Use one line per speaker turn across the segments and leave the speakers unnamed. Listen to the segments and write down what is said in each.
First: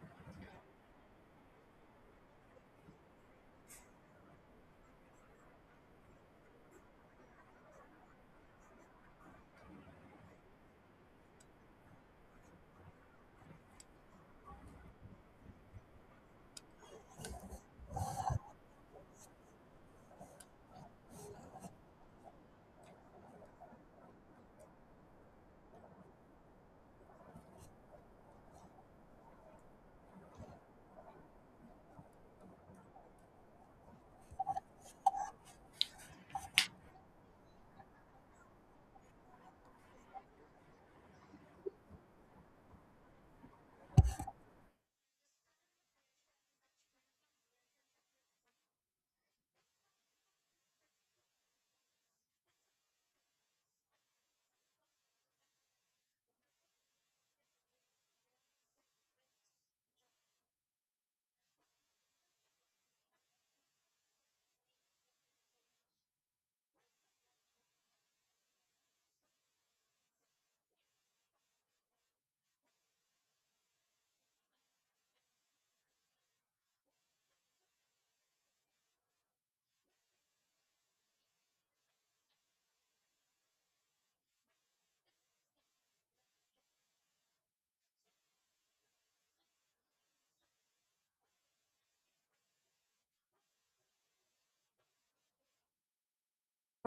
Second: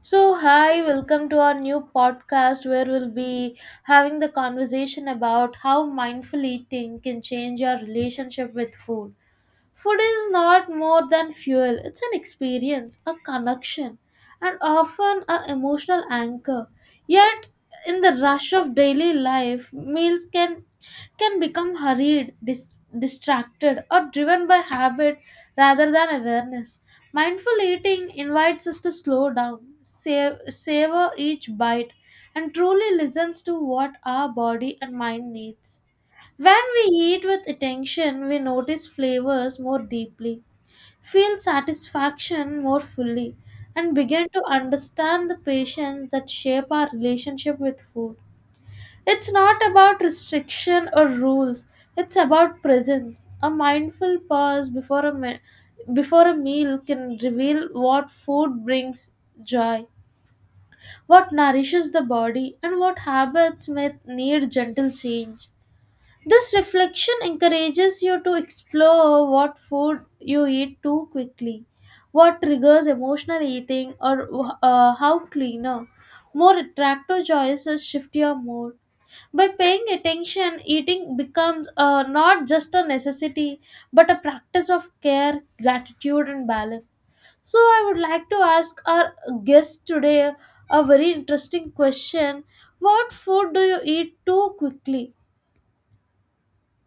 So, hi, welcome to our new podcast where we'll be having the conversation about how mindful eating can change our relationship with food. Food is not more than fuel, it's an experience, a connection, and often an emotional anchor. Yet, in the rush of daily life, meals can become hurried, distracted, or driven by habit rather than awareness. Mindful eating invites us to slow down, savor each bite, and truly listens to what our body and mind needs. When we eat with attention, we notice flavors more deeply, feel satisfaction more fully, and begin to understand the patience that shape our relationship with food. It's not about restriction or rules, it's about presence. A mindful pause before a meal can reveal what food brings joy, what nourishes the body, and what habits may need gentle change. This reflection encourages you to explore what food you eat too quickly, what triggers emotional eating, or how cleaner, more attractive choices shift your mood. By paying attention, eating becomes not just a necessity but a practice of care, gratitude, and balance. So, I would like to ask our guest today a very interesting question: what food do you eat too quickly?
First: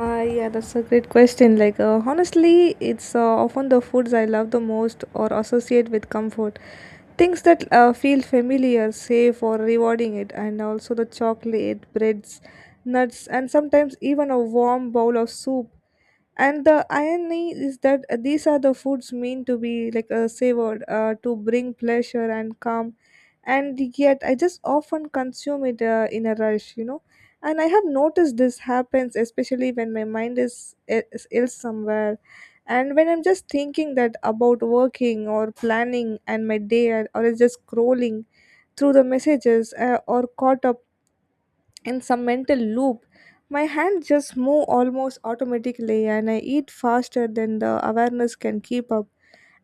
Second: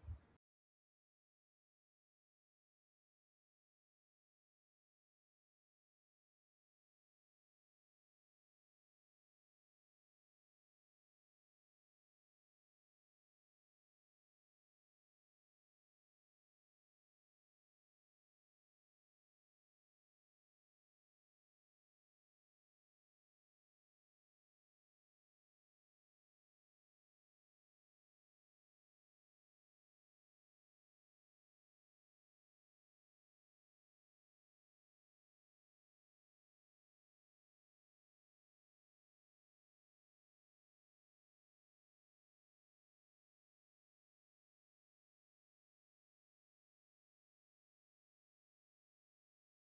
Yeah, that's a great question. Like, honestly, it's often the foods I love the most or associate with comfort. Things that feel familiar, safe, or rewarding it, and also the chocolate, breads, nuts, and sometimes even a warm bowl of soup. And the irony is that these are the foods meant to be savored, to bring pleasure and calm, and yet I just often consume it in a rush. You know, and I have noticed this happens especially when my mind is ill somewhere, and when I'm just thinking that about working or planning and my day or is just scrolling through the messages or caught up in some mental loop. My hands just move almost automatically and I eat faster than the awareness can keep up.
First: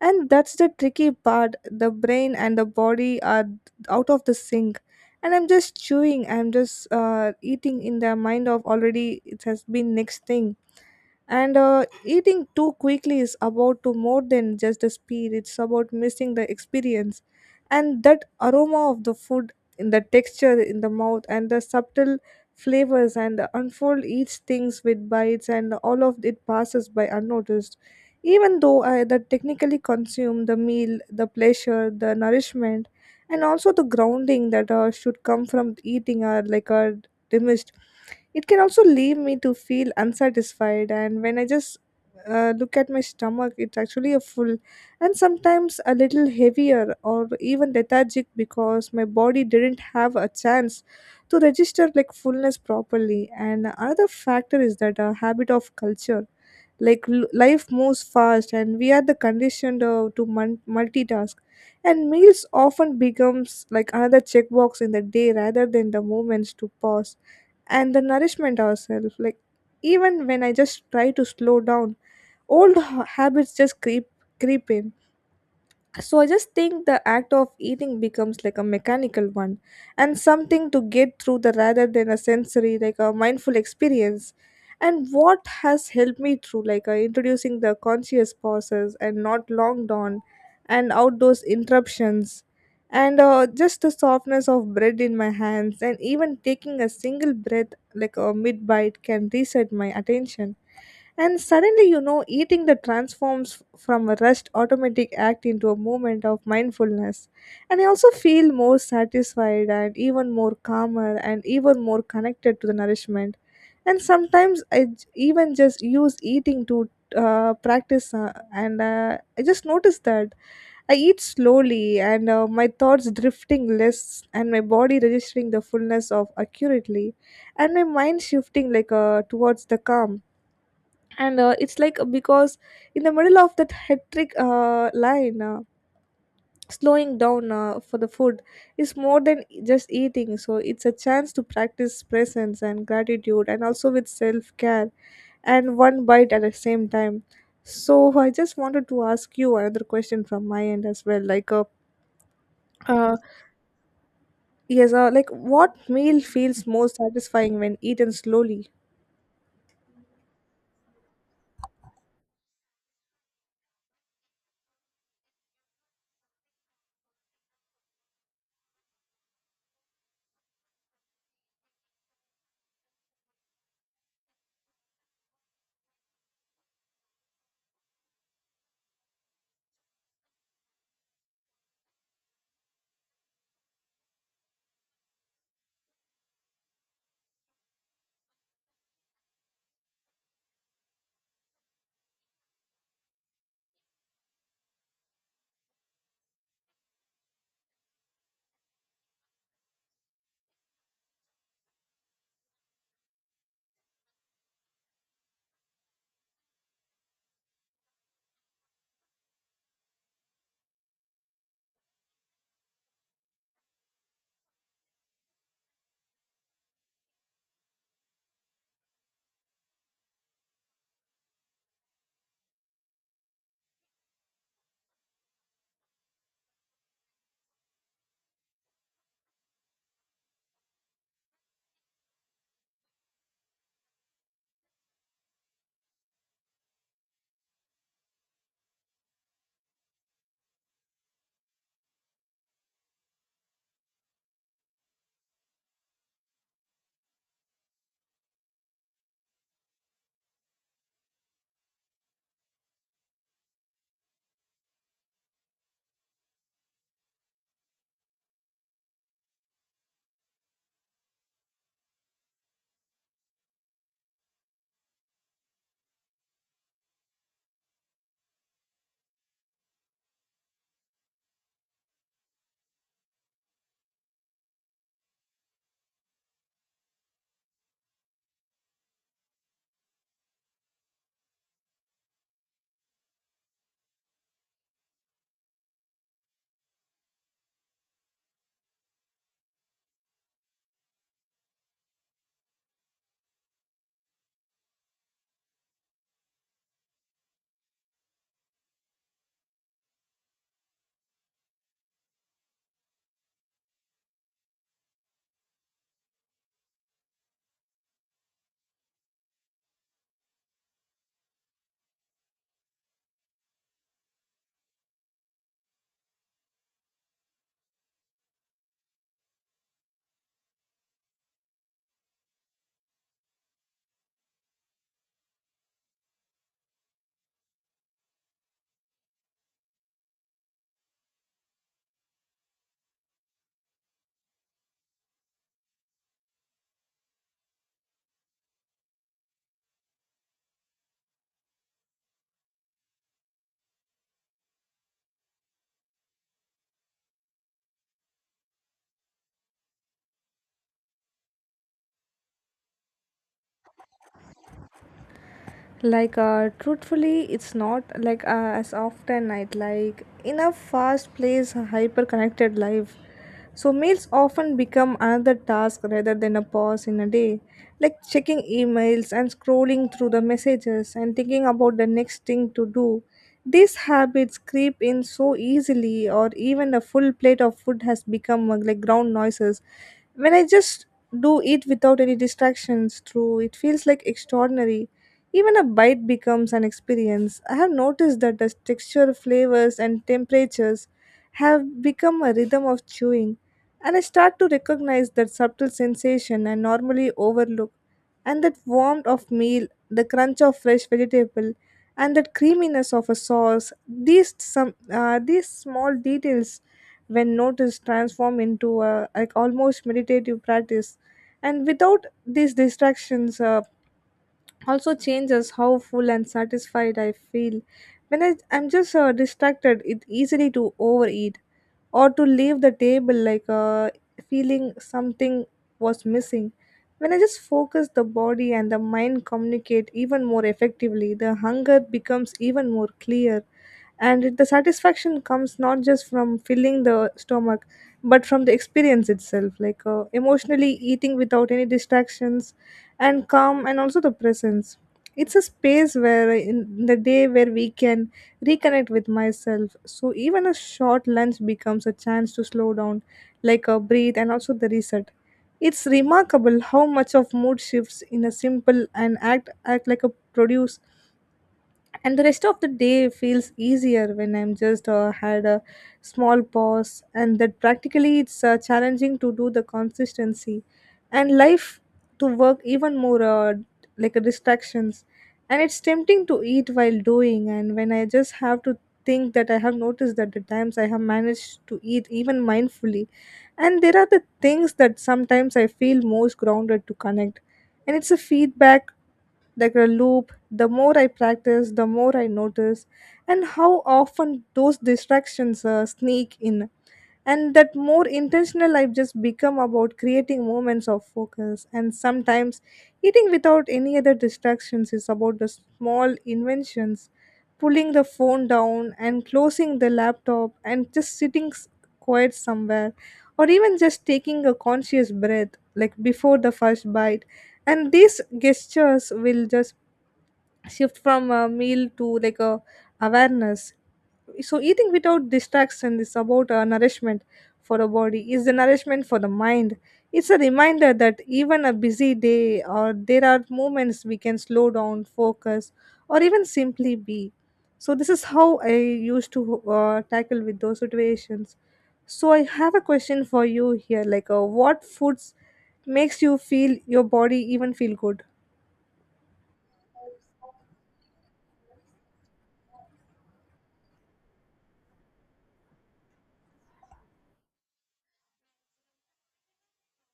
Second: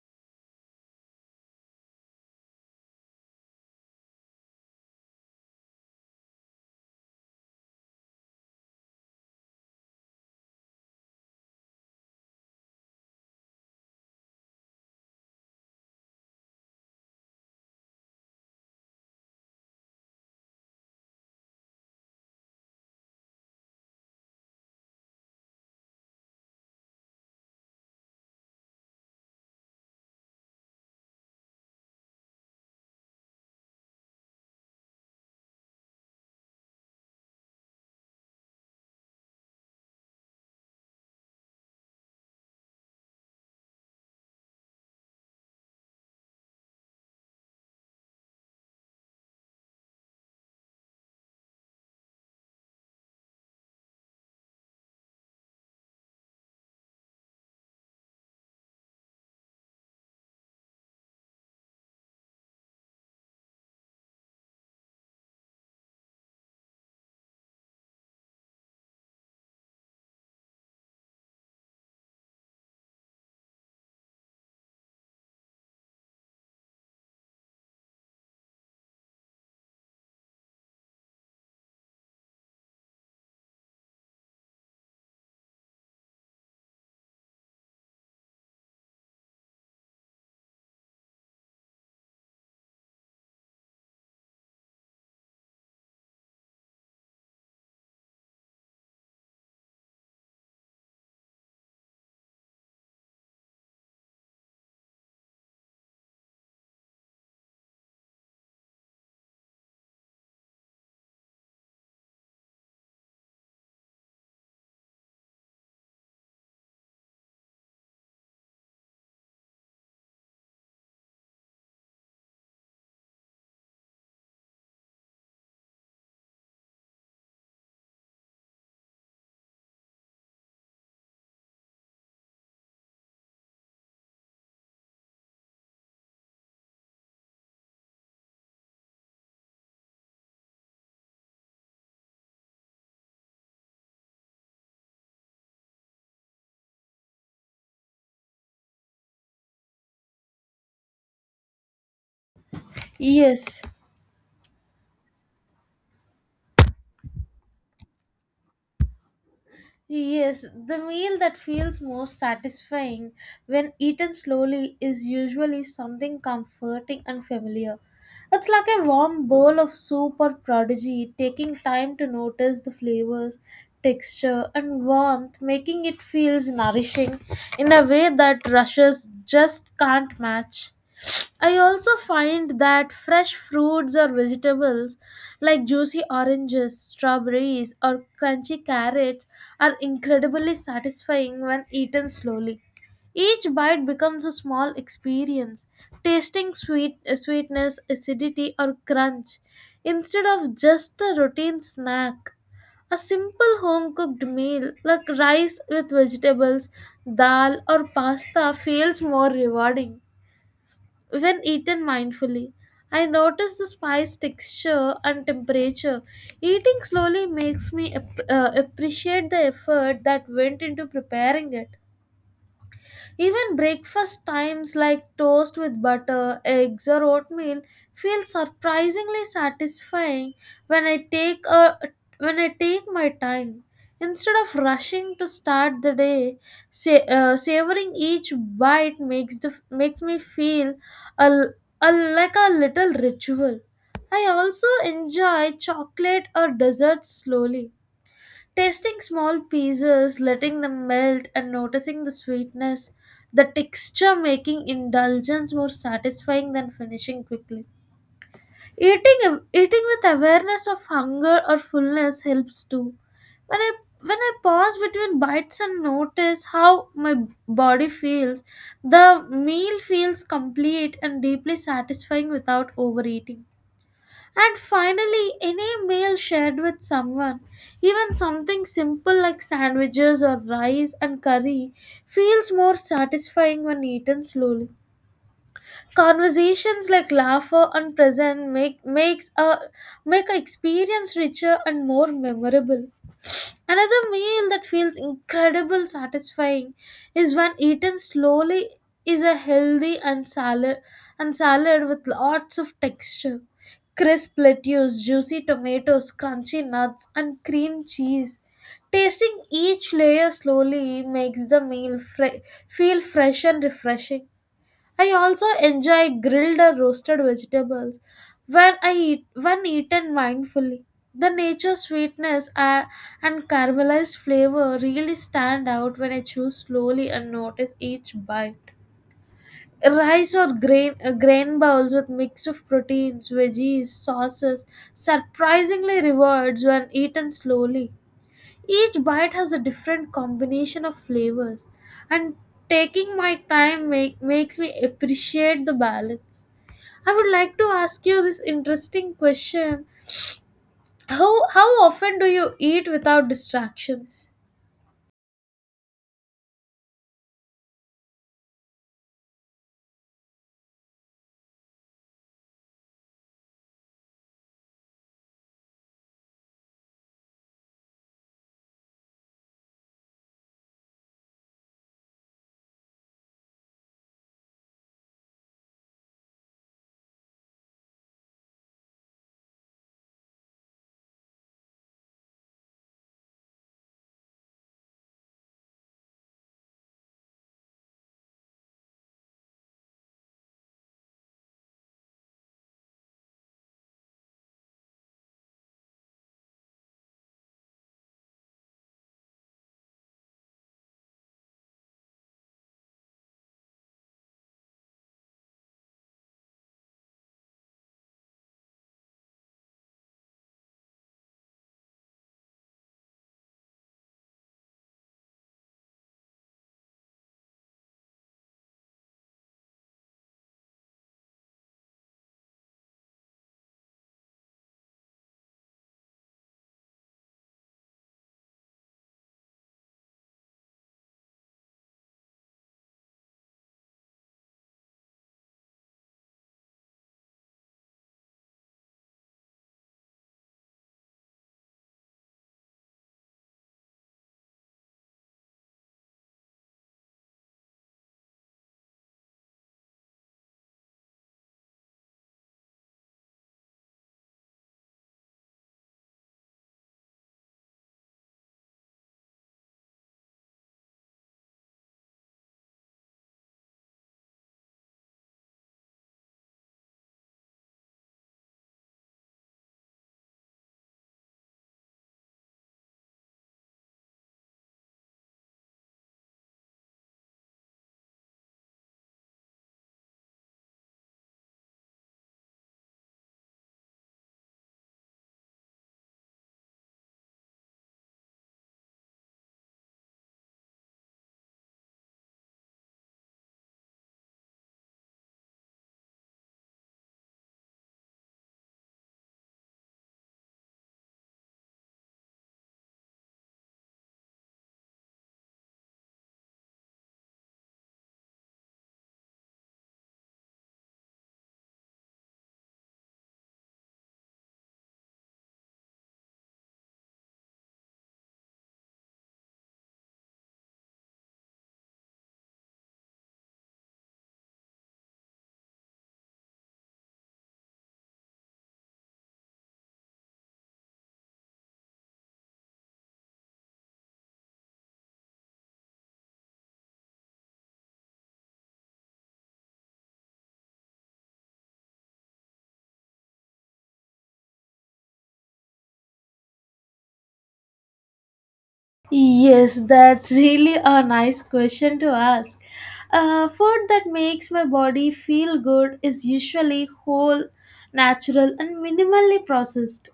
And that's the tricky part. The brain and the body are out of the sync. And I'm just chewing, I'm just eating in the mind of already it has been next thing. And eating too quickly is about to more than just the speed, it's about missing the experience. And that aroma of the food in the texture in the mouth and the subtle flavors and the unfold each things with bites, and all of it passes by unnoticed, even though I that technically consume the meal, the pleasure, the nourishment, and also the grounding that should come from eating are like are diminished. It can also leave me to feel unsatisfied, and when I just look at my stomach, it's actually a full and sometimes a little heavier or even lethargic because my body didn't have a chance to register like fullness properly. And another factor is that a habit of culture, like life moves fast and we are the conditioned to multitask, and meals often becomes like another checkbox in the day rather than the moments to pause and the nourishment ourselves. Like, even when I just try to slow down, old habits just creep in. So I just think the act of eating becomes like a mechanical one and something to get through the rather than a sensory, like a mindful experience. And what has helped me through like introducing the conscious pauses and not long dawn and outdoors interruptions, and just the softness of bread in my hands, and even taking a single breath like a mid bite can reset my attention. And suddenly, eating that transforms from a rushed automatic act into a moment of mindfulness. And I also feel more satisfied and even more calmer and even more connected to the nourishment. And sometimes I even just use eating to practice, and I just noticed that I eat slowly, and my thoughts drifting less, and my body registering the fullness of accurately, and my mind shifting towards the calm. And it's like because in the middle of that hectic line, slowing down for the food is more than just eating. So it's a chance to practice presence and gratitude and also with self-care, and one bite at the same time. So I just wanted to ask you another question from my end as well, uh
Yes.
yes, like what meal feels most satisfying when eaten slowly.
Yes, the meal that feels most satisfying when eaten slowly is usually something comforting and familiar. It's like a warm bowl of soup or prodigy, taking time to notice the flavors, texture, and warmth, making it feels nourishing in a way that rushes just can't match. I also find that fresh fruits or vegetables like juicy oranges, strawberries, or crunchy carrots are incredibly satisfying when eaten slowly. Each bite becomes a small experience, tasting sweetness, acidity, or crunch instead of just a routine snack. A simple home cooked meal like rice with vegetables, dal, or pasta feels more rewarding. When eaten mindfully, I notice the spice texture and temperature. Eating slowly makes me appreciate the effort that went into preparing it. Even breakfast times like toast with butter, eggs, or oatmeal feel surprisingly satisfying when I take a when I take my time. Instead of rushing to start the day, savoring each bite makes me feel a, l- a like a little ritual. I also enjoy chocolate or dessert slowly, tasting small pieces, letting them melt, and noticing the sweetness, the texture making indulgence more satisfying than finishing quickly. Eating with awareness of hunger or fullness helps too. When I when I pause between bites and notice how my body feels, the meal feels complete and deeply satisfying without overeating. And finally, any meal shared with someone, even something simple like sandwiches or rice and curry, feels more satisfying when eaten slowly. Conversations like laughter and present make a experience richer and more memorable. Another meal that feels incredible satisfying is when eaten slowly is a healthy and salad with lots of texture. Crisp lettuce, juicy tomatoes, crunchy nuts and cream cheese. Tasting each layer slowly makes the feel fresh and refreshing. I also enjoy grilled or roasted vegetables when eaten mindfully. The nature sweetness and caramelized flavor really stand out when I chew slowly and notice each bite. Rice or grain grain bowls with mix of proteins, veggies, sauces surprisingly rewards when eaten slowly. Each bite has a different combination of flavors, and taking my time makes me appreciate the balance. I would like to ask you this interesting question. How often do you eat without distractions?
Like, truthfully it's not like as often night like in a fast paced hyper connected life. So meals often become another task rather than a pause in a day, like checking emails and scrolling through the messages and thinking about the next thing to do. These habits creep in so easily, or even a full plate of food has become like ground noises. When I just do it without any distractions through, it feels like extraordinary. Even a bite becomes an experience. I have noticed that the texture, flavors, and temperatures have become a rhythm of chewing, and I start to recognize that subtle sensation I normally overlook, and that warmth of meal, the crunch of fresh vegetable, and that creaminess of a sauce. These small details, when noticed, transform into a like almost meditative practice, and without these distractions. Also changes how full and satisfied I feel. When I'm just distracted, it easily to overeat or to leave the table like feeling something was missing. When I just focus, the body and the mind communicate even more effectively, the hunger becomes even more clear. And the satisfaction comes not just from filling the stomach, but from the experience itself, like emotionally eating without any distractions and calm and also the presence. It's a space where in the day where we can reconnect with myself. So even a short lunch becomes a chance to slow down, like a breathe and also the reset. It's remarkable how much of mood shifts in a simple and act like a produce, and the rest of the day feels easier when I'm just had a small pause. And that practically it's challenging to do the consistency, and life to work even more like a distractions, and it's tempting to eat while doing. And when I just have to think that I have noticed that the times I have managed to eat even mindfully, and there are the things that sometimes I feel most grounded to connect. And it's a feedback like a loop. The more I practice, the more I notice and how often those distractions sneak in, and that more intentional I've just become about creating moments of focus. And sometimes eating without any other distractions is about the small inventions, pulling the phone down and closing the laptop and just sitting quiet somewhere, or even just taking a conscious breath like before the first bite. And these gestures will just shift from a meal to like a awareness. So eating without distraction is about nourishment for a body is the nourishment for the mind. It's a reminder that even a busy day or there are moments we can slow down focus or even simply be. So this is how I used to tackle with those situations. So I have a question for you here, like what foods makes you feel your body even feel good.
Yes, that's really a nice question to ask. Food that makes my body feel good is usually whole, natural, and minimally processed.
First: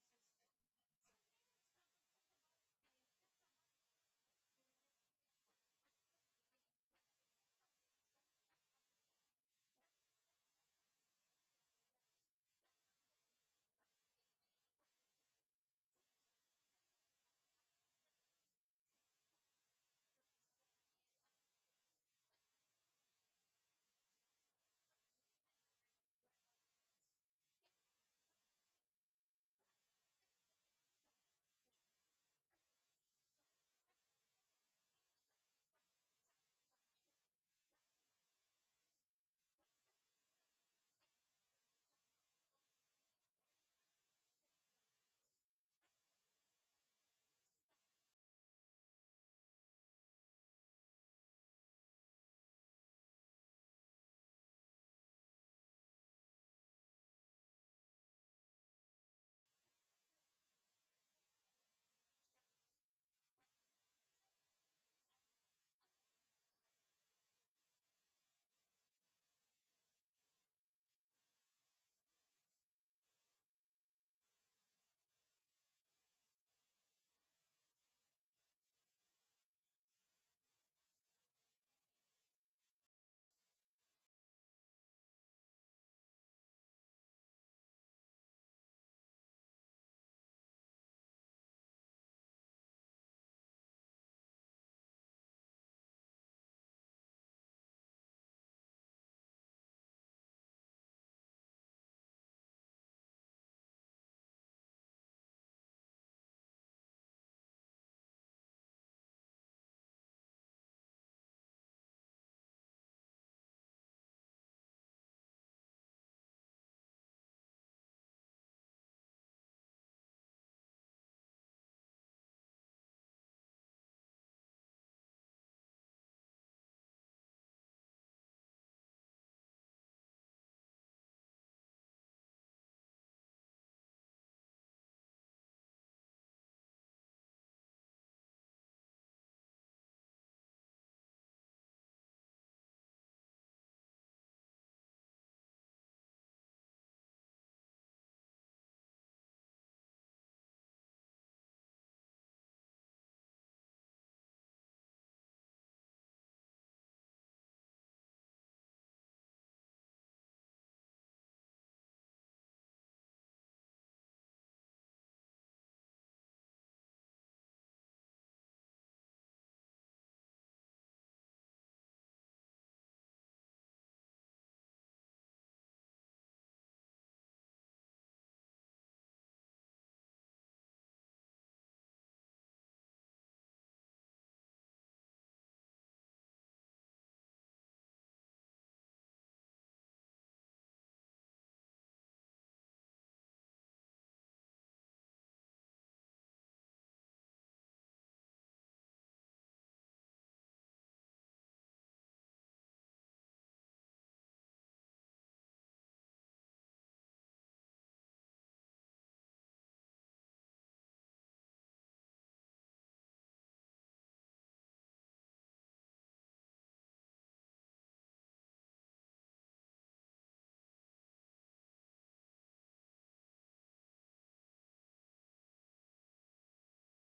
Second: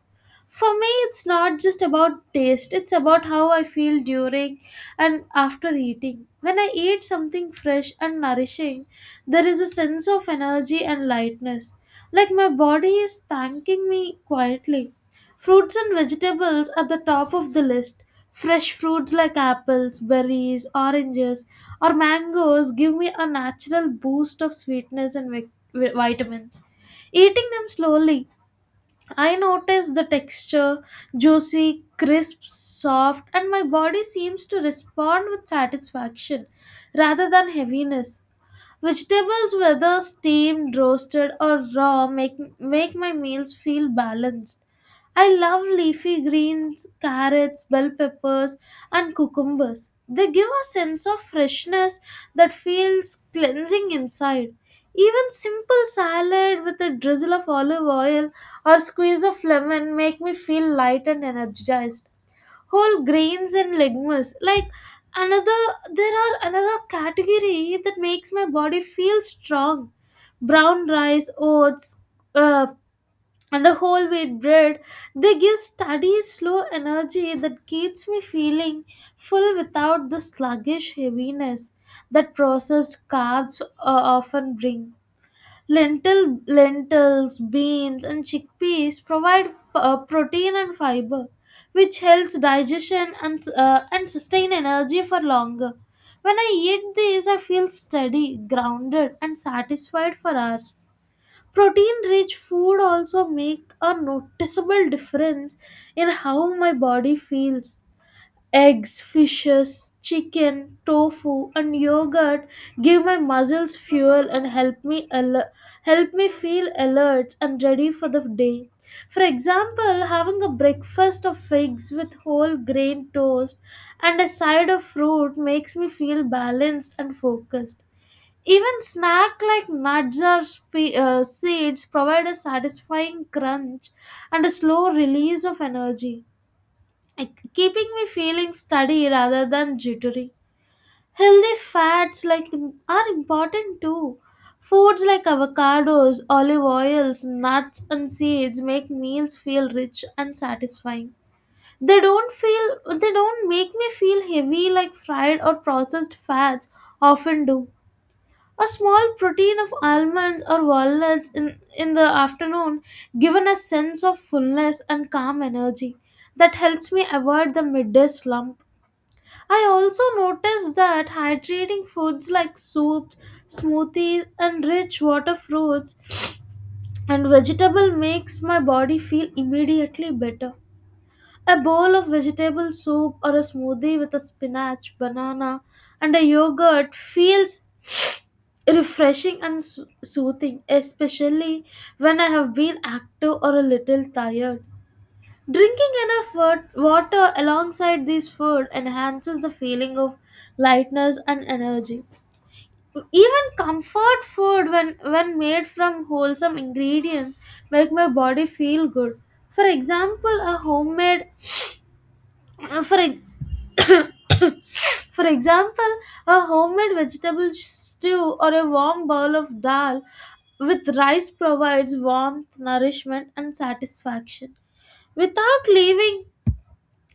For me, it's not just about taste, it's about how I feel during and after eating. When I eat something fresh and nourishing, there is a sense of energy and lightness, like my body is thanking me quietly. Fruits and vegetables are the top of the list. Fresh fruits like apples, berries, oranges, or mangoes give me a natural boost of sweetness and vitamins. Eating them slowly, I notice the texture juicy, crisp, soft, and my body seems to respond with satisfaction rather than heaviness. Vegetables, whether steamed, roasted, or raw, make my meals feel balanced. I love leafy greens, carrots, bell peppers, and cucumbers. They give a sense of freshness that feels cleansing inside. Even simple salad with a drizzle of olive oil or squeeze of lemon make me feel light and energized. Whole grains and legumes like another there are another category that makes my body feel strong: brown rice, oats, uh, and a whole wheat bread. They give steady slow energy that keeps me feeling full without the sluggish heaviness that processed carbs often bring. Lentils, beans, and chickpeas provide protein and fiber, which helps digestion and sustain energy for longer. When I eat these, I feel steady, grounded, and satisfied for hours. Protein-rich food also make a noticeable difference in how my body feels. Eggs, fishes, chicken, tofu, and yogurt give my muscles fuel and help me feel alert and ready for the day. For example, having a breakfast of figs with whole grain toast and a side of fruit makes me feel balanced and focused. Even snack like nuts or seeds provide a satisfying crunch and a slow release of energy. Like, keeping me feeling steady rather than jittery. Healthy fats are important too. Foods like avocados, olive oils, nuts and seeds make meals feel rich and satisfying. They don't make me feel heavy like fried or processed fats often do. A small protein of almonds or walnuts in the afternoon given a sense of fullness and calm energy that helps me avoid the midday slump. I also noticed that hydrating foods like soups, smoothies, and rich water fruits and vegetable makes my body feel immediately better. A bowl of vegetable soup or a smoothie with a spinach, banana, and a yogurt feels refreshing and soothing, especially when I have been active or a little tired. Drinking enough water alongside this food enhances the feeling of lightness and energy. Even comfort food, when made from wholesome ingredients, make my body feel good. For example, a homemade for ex- For example, a homemade vegetable stew or a warm bowl of dal with rice provides warmth, nourishment, and satisfaction. Without leaving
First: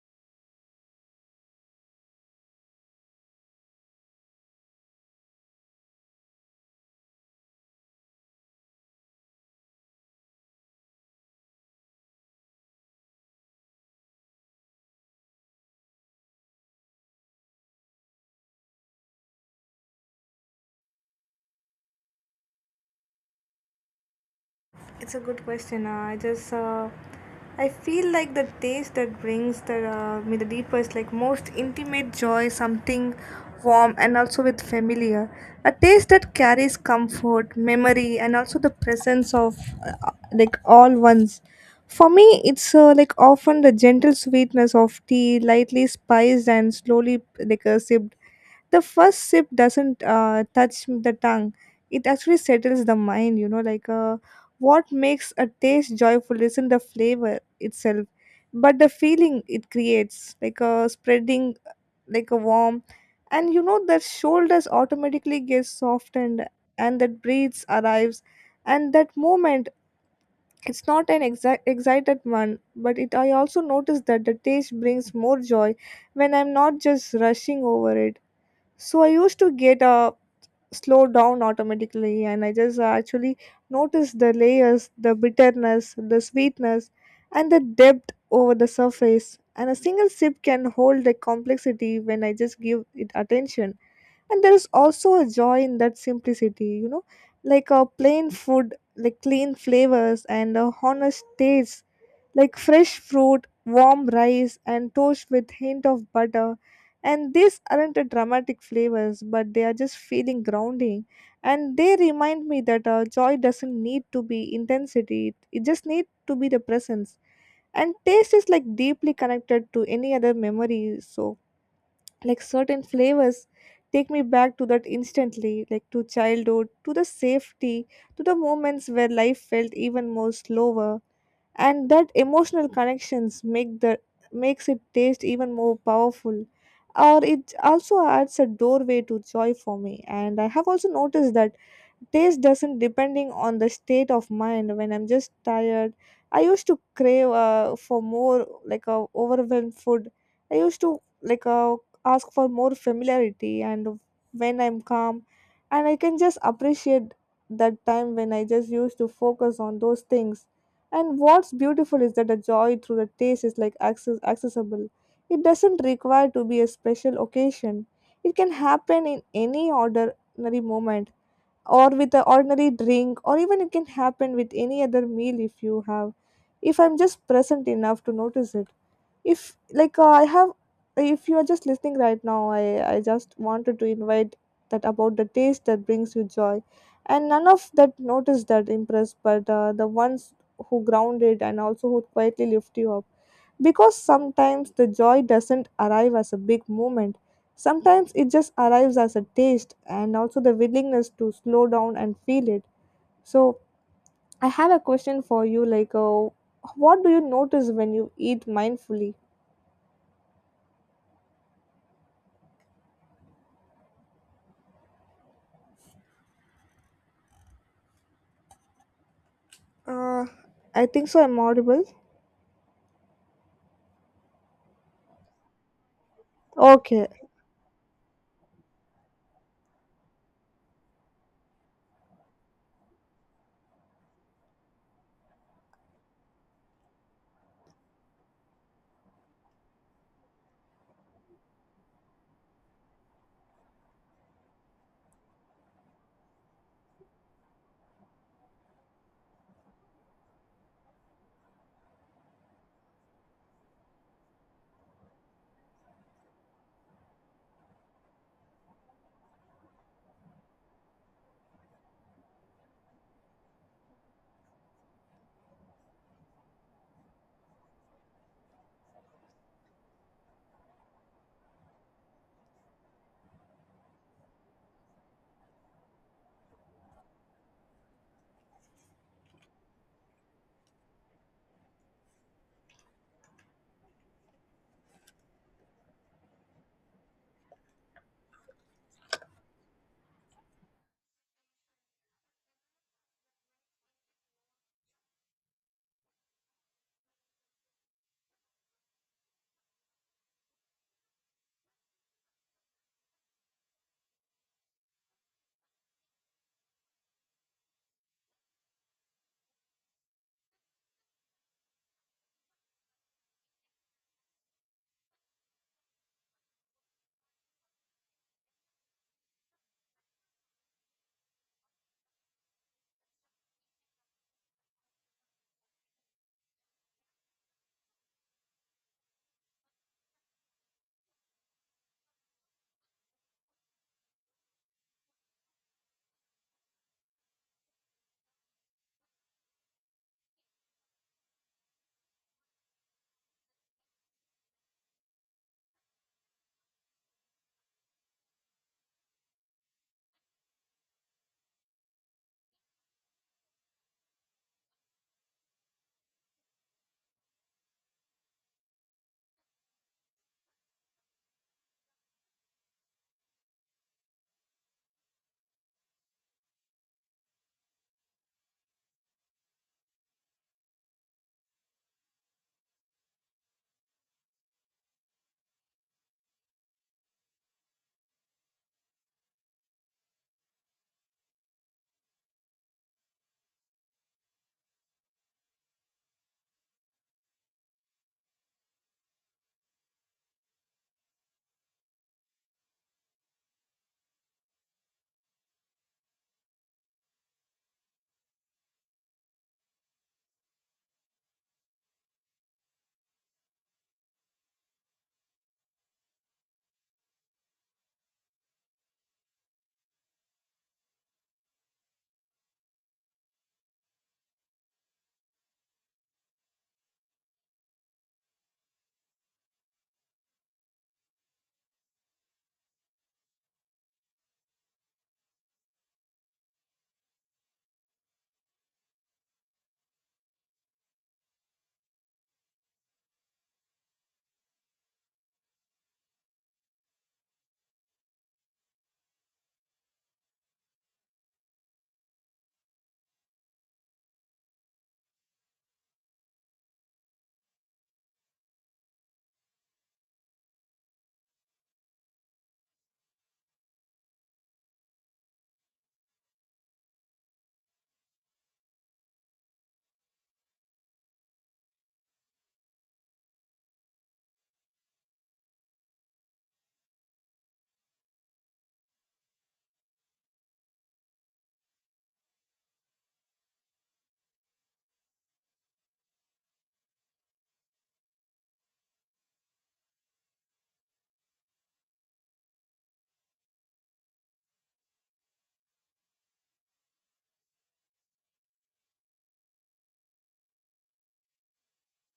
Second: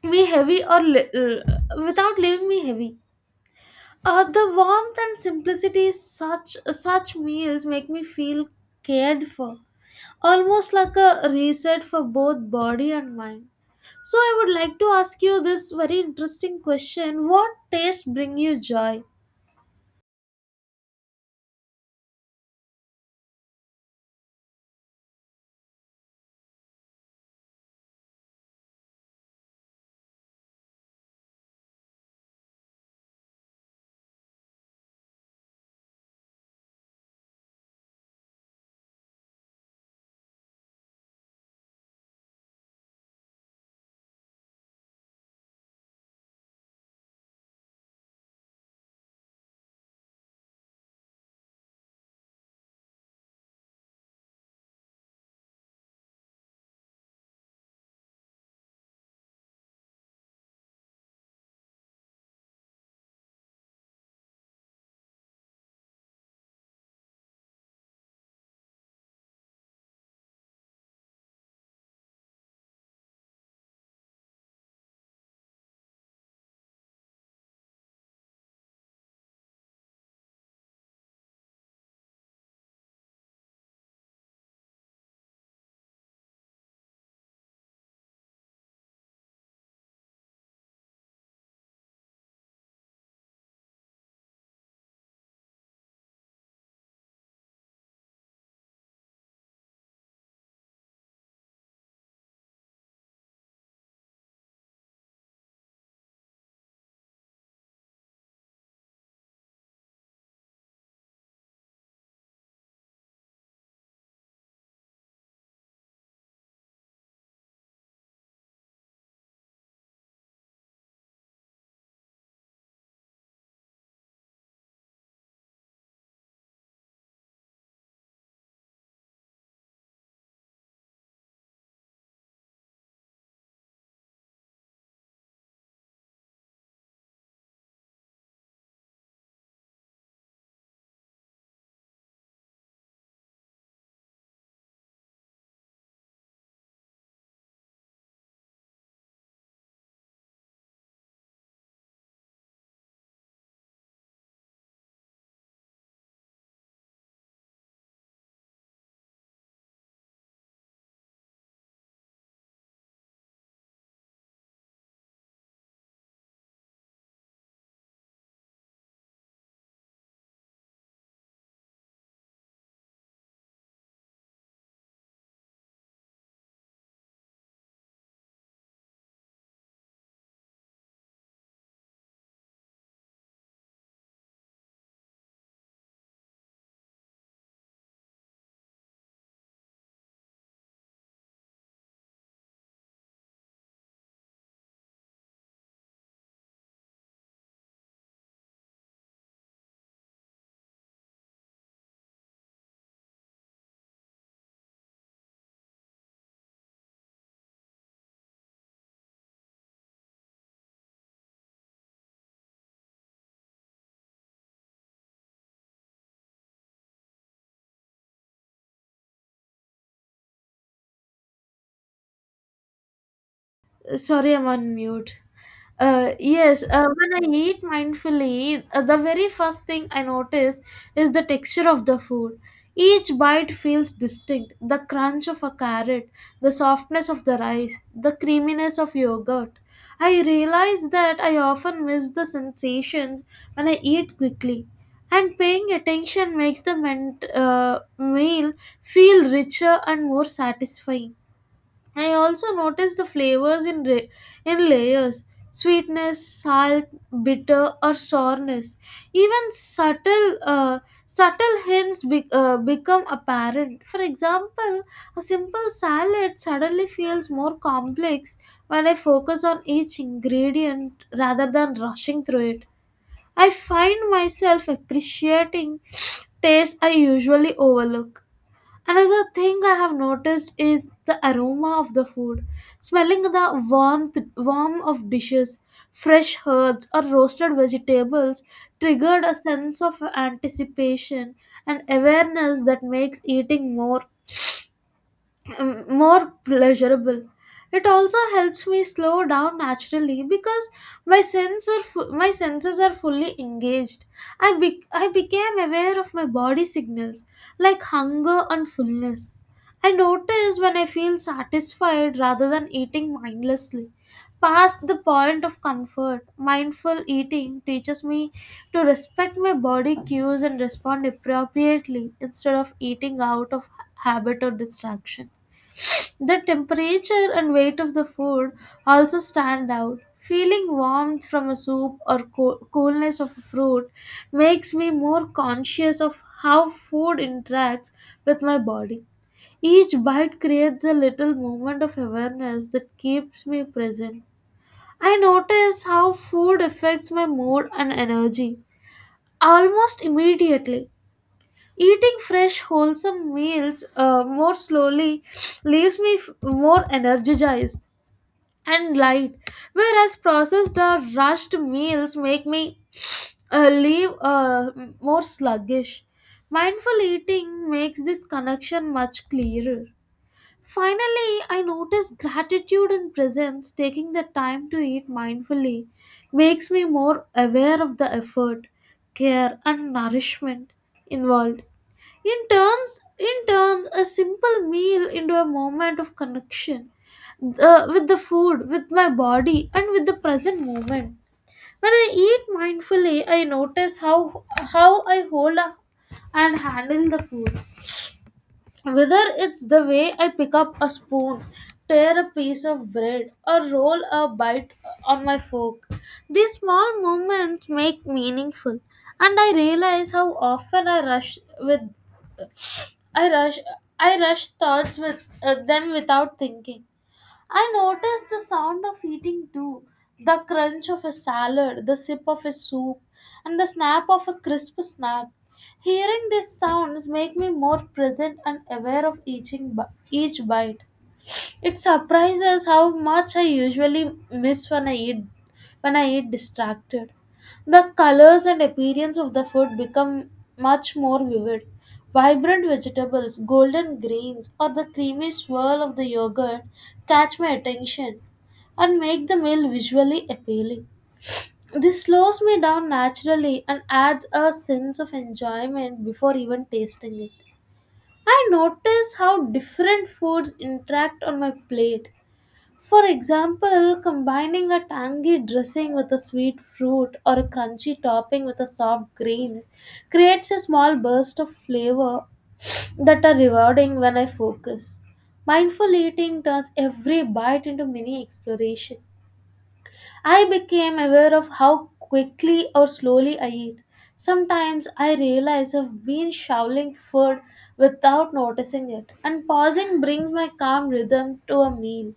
me heavy or li- without leaving me heavy. The warmth and simplicity such such meals make me feel cared for, almost like a reset for both body and mind. So I would like to ask you this very interesting question: what tastes bring you joy?
It's a good question. I feel like the taste that brings the me the deepest, like most intimate joy, something warm and also with familiar. A taste that carries comfort, memory, and also the presence of all ones. For me, it's often the gentle sweetness of tea, lightly spiced and slowly sipped. The first sip doesn't touch the tongue, it actually settles the mind. You know, what makes a taste joyful isn't the flavor itself but the feeling it creates, like a spreading, like a warm. And you know that shoulders automatically gets softened, and that breeze arrives, and that moment. It's not an excited one. But it, I also noticed that the taste brings more joy when I'm not just rushing over it. So I used to get slow down automatically, and I just actually noticed the layers, the bitterness, the sweetness, and the depth over the surface. And a single sip can hold the complexity when I just give it attention. And there is also a joy in that simplicity, like a plain food, like clean flavors and a honest taste, like fresh fruit, warm rice, and toast with hint of butter. And these aren't a dramatic flavors, but they are just feeling grounding. And they remind me that joy doesn't need to be intensity; it just needs to be the presence. And taste is like deeply connected to any other memory. So, like certain flavors take me back to that instantly, like to childhood, to the safety, to the moments where life felt even more slower. And that emotional connections make the makes it taste even more powerful, or it also adds a doorway to joy for me. And I have also noticed that taste doesn't depending on the state of mind. When I'm just tired, I used to crave for more like overwhelmed food. I used to ask for more familiarity. And when I'm calm, and I can just appreciate that time when I just used to focus on those things. And what's beautiful is that the joy through the taste is like accessible. It doesn't require to be a special occasion. It can happen in any ordinary moment, or with an ordinary drink, or even it can happen with any other meal if you have, if I'm just present enough to notice it. If if you are just listening right now, I just wanted to invite that about the taste that brings you joy, and none of that notice that impress, but the ones who grounded and also who quietly lift you up. Because sometimes the joy doesn't arrive as a big moment. Sometimes it just arrives as a taste and also the willingness to slow down and feel it. So I have a question for you what do you notice when you eat mindfully? Uh, I think so. I'm audible.
Sorry, I'm on mute. Yes,
Okay.
when I eat mindfully, the very first thing I notice is the texture of the food. Each bite feels distinct: the crunch of a carrot, the softness of the rice, the creaminess of yogurt. I realize that I often miss the sensations when I eat quickly, and paying attention makes the meal feel richer and more satisfying. I also notice the flavors in layers: sweetness, salt, bitter, or sourness. Even subtle hints become apparent. For example, a simple salad suddenly feels more complex when I focus on each ingredient rather than rushing through it. I find myself appreciating taste I usually overlook. Another thing I have noticed is the aroma of the food. Smelling the warm of dishes, fresh herbs or roasted vegetables triggered a sense of anticipation and awareness that makes eating more more pleasurable. It also helps me slow down naturally because my senses are fully engaged. I became aware of my body signals like hunger and fullness. I notice when I feel satisfied rather than eating mindlessly. Past the point of comfort, mindful eating teaches me to respect my body cues and respond appropriately instead of eating out of habit or distraction. The temperature and weight of the food also stand out. Feeling warmth from a soup or coolness of a fruit makes me more conscious of how food interacts with my body. Each bite creates a little moment of awareness that keeps me present. I notice how food affects my mood and energy almost immediately. Eating fresh, wholesome meals more slowly leaves me more energized and light, whereas processed or rushed meals make me leave more sluggish. Mindful eating makes this connection much clearer. Finally, I noticed gratitude and presence, taking the time to eat mindfully, makes me more aware of the effort, care, and nourishment involved. In turns, a simple meal into a moment of connection with the food, with my body, and with the present moment. When I eat mindfully, I notice how I hold up and handle the food, whether it's the way I pick up a spoon, tear a piece of bread, or roll a bite on my fork. These small moments make meaningful, and I realize how often I rush I rush thoughts with them without thinking. I noticed the sound of eating too: the crunch of a salad, the sip of a soup, and the snap of a crisp snack. Hearing these sounds make me more present and aware of each bite. It surprises how much I usually miss when I eat distracted. The colors and appearance of the food become much more vivid. Vibrant vegetables, golden greens, or the creamy swirl of the yogurt catch my attention and make the meal visually appealing. This slows me down naturally and adds a sense of enjoyment before even tasting it. I notice how different foods interact on my plate. For example, combining a tangy dressing with a sweet fruit or a crunchy topping with a soft grain creates a small burst of flavor that are rewarding when I focus. Mindful eating turns every bite into mini exploration. I became aware of how quickly or slowly I eat. Sometimes I realize I've been shoveling food without noticing it, and pausing brings my calm rhythm to a meal.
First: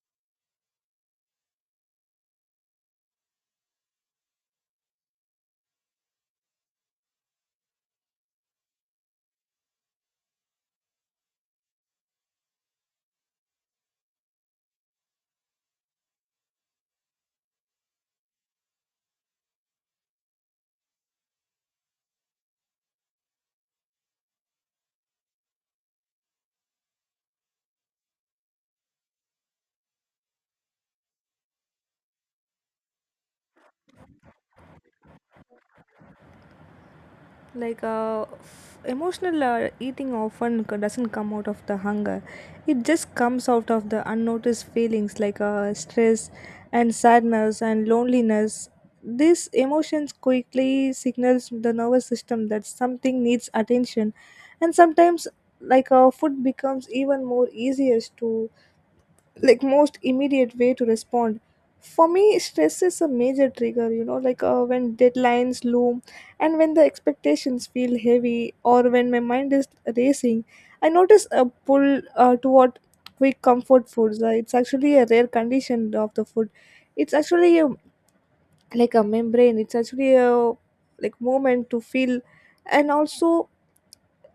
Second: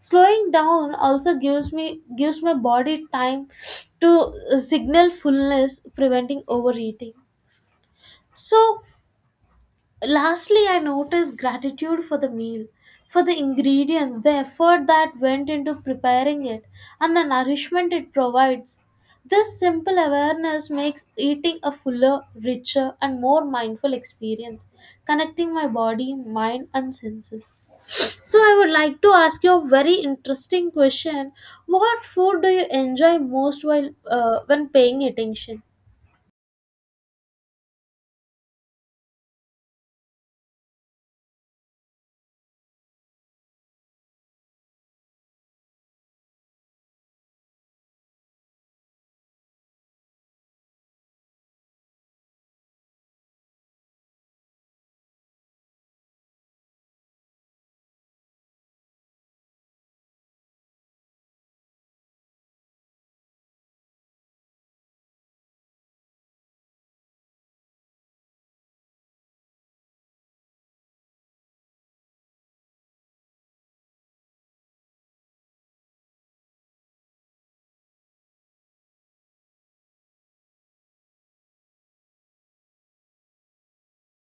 Slowing down also gives my body time to signal fullness, preventing overeating. So, lastly, I notice gratitude for the meal, for the ingredients, the effort that went into preparing it, and the nourishment it provides. This simple awareness makes eating a fuller, richer, and more mindful experience, connecting my body, mind, and senses. So I would like to ask you a very interesting question. What food do you enjoy most while when paying attention?
Emotional eating often doesn't come out of the hunger. It just comes out of the unnoticed feelings stress and sadness and loneliness. These emotions quickly signals the nervous system that something needs attention, and sometimes food becomes even more easiest to like most immediate way to respond for me. Stress is a major trigger, when deadlines loom and when the expectations feel heavy or when my mind is racing. I notice a pull toward quick comfort foods. It's actually a rare condition of the food. it's actually a, like a membrane, it's actually a like moment to feel, and also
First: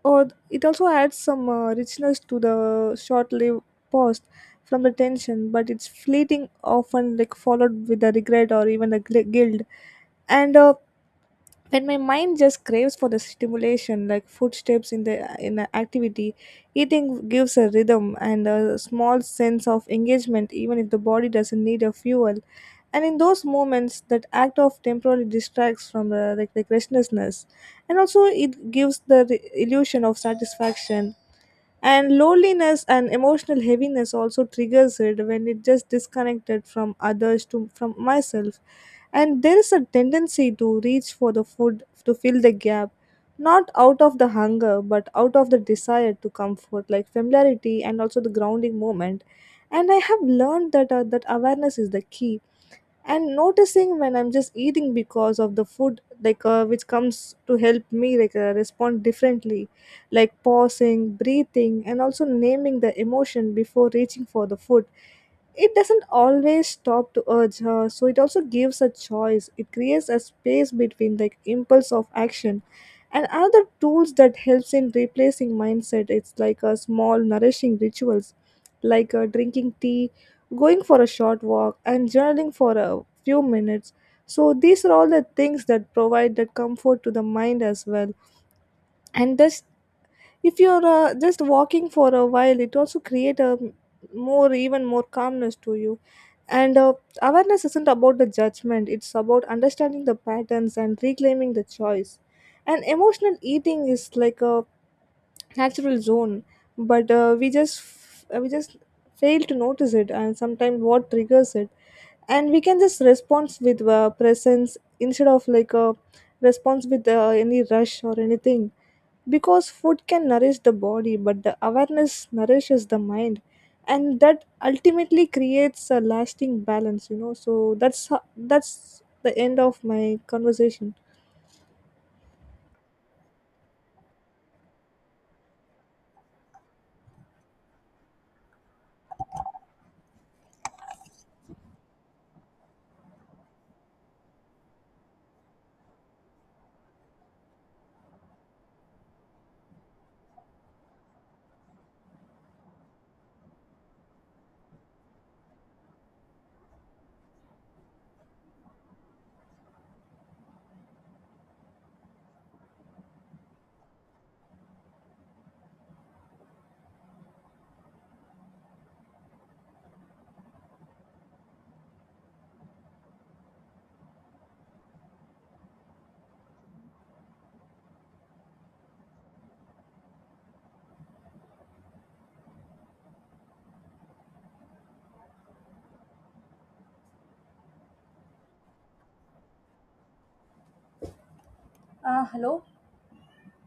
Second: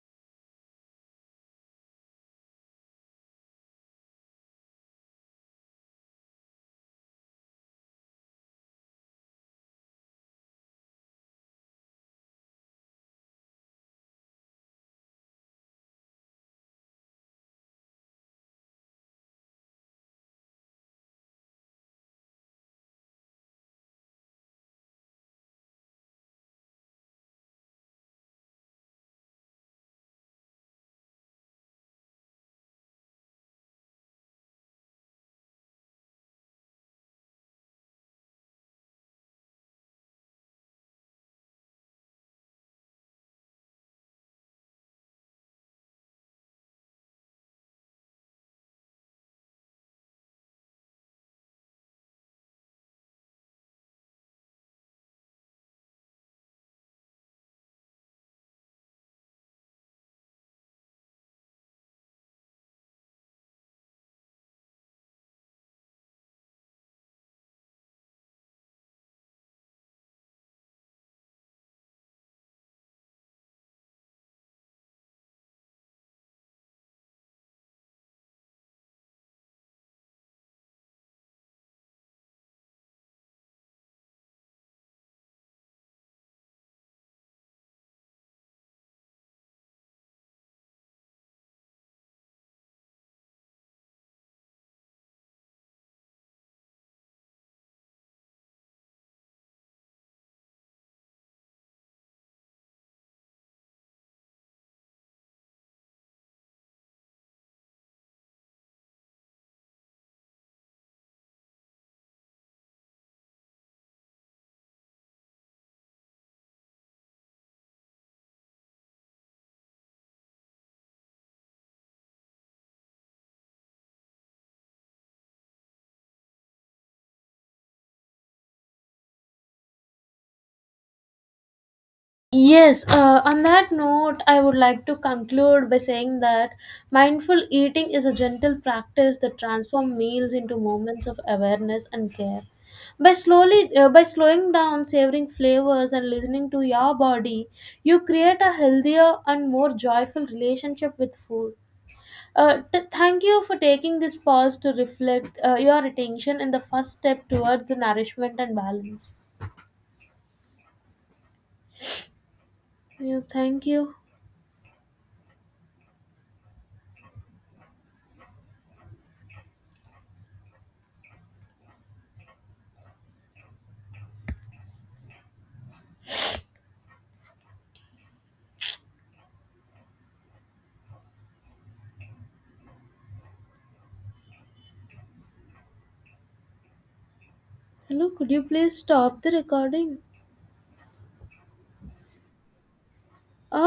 or it also adds some richness to the short-lived post from the tension, but it's fleeting, often like followed with a regret or even a guilt. And when my mind just craves for the stimulation like footsteps in the in a activity, eating gives a rhythm and a small sense of engagement even if the body doesn't need a fuel. And in those moments that act of temporarily distracts from the like the restlessness, and also it gives the illusion of satisfaction. And loneliness and emotional heaviness also triggers it when it just disconnected from others to from myself, and there is a tendency to reach for the food to fill the gap, not out of the hunger but out of the desire to comfort like familiarity and also the grounding moment. And I have learned that that awareness is the key, and noticing when I'm just eating because of the food which comes to help me respond differently, like pausing, breathing, and also naming the emotion before reaching for the food. It doesn't always stop to urge her, so it also gives a choice. It creates a space between like impulse of action. And another tools that helps in replacing mindset, it's like a small nourishing rituals, drinking tea, going for a short walk, and journaling for a few minutes. So these are all the things that provide that comfort to the mind as well. And just if you're just walking for a while, it also create a more even more calmness to you. And awareness isn't about the judgment; it's about understanding the patterns and reclaiming the choice. And emotional eating is like a natural zone, but we just fail to notice it, and sometimes what triggers it, and we can just respond with presence instead of like a response with any rush or anything, because food can nourish the body but the awareness nourishes the mind, and that ultimately creates a lasting balance, you know. So that's the end of my conversation.
Yes, on that note, I would like to conclude by saying that mindful eating is a gentle practice that transforms meals into moments of awareness and care. By slowing down, savoring flavors, and listening to your body, you create a healthier and more joyful relationship with food. Thank you for taking this pause to reflect your attention in the first step towards the nourishment and balance. Yeah, thank you. Hello, could you please stop the recording?
Hello.
Ah.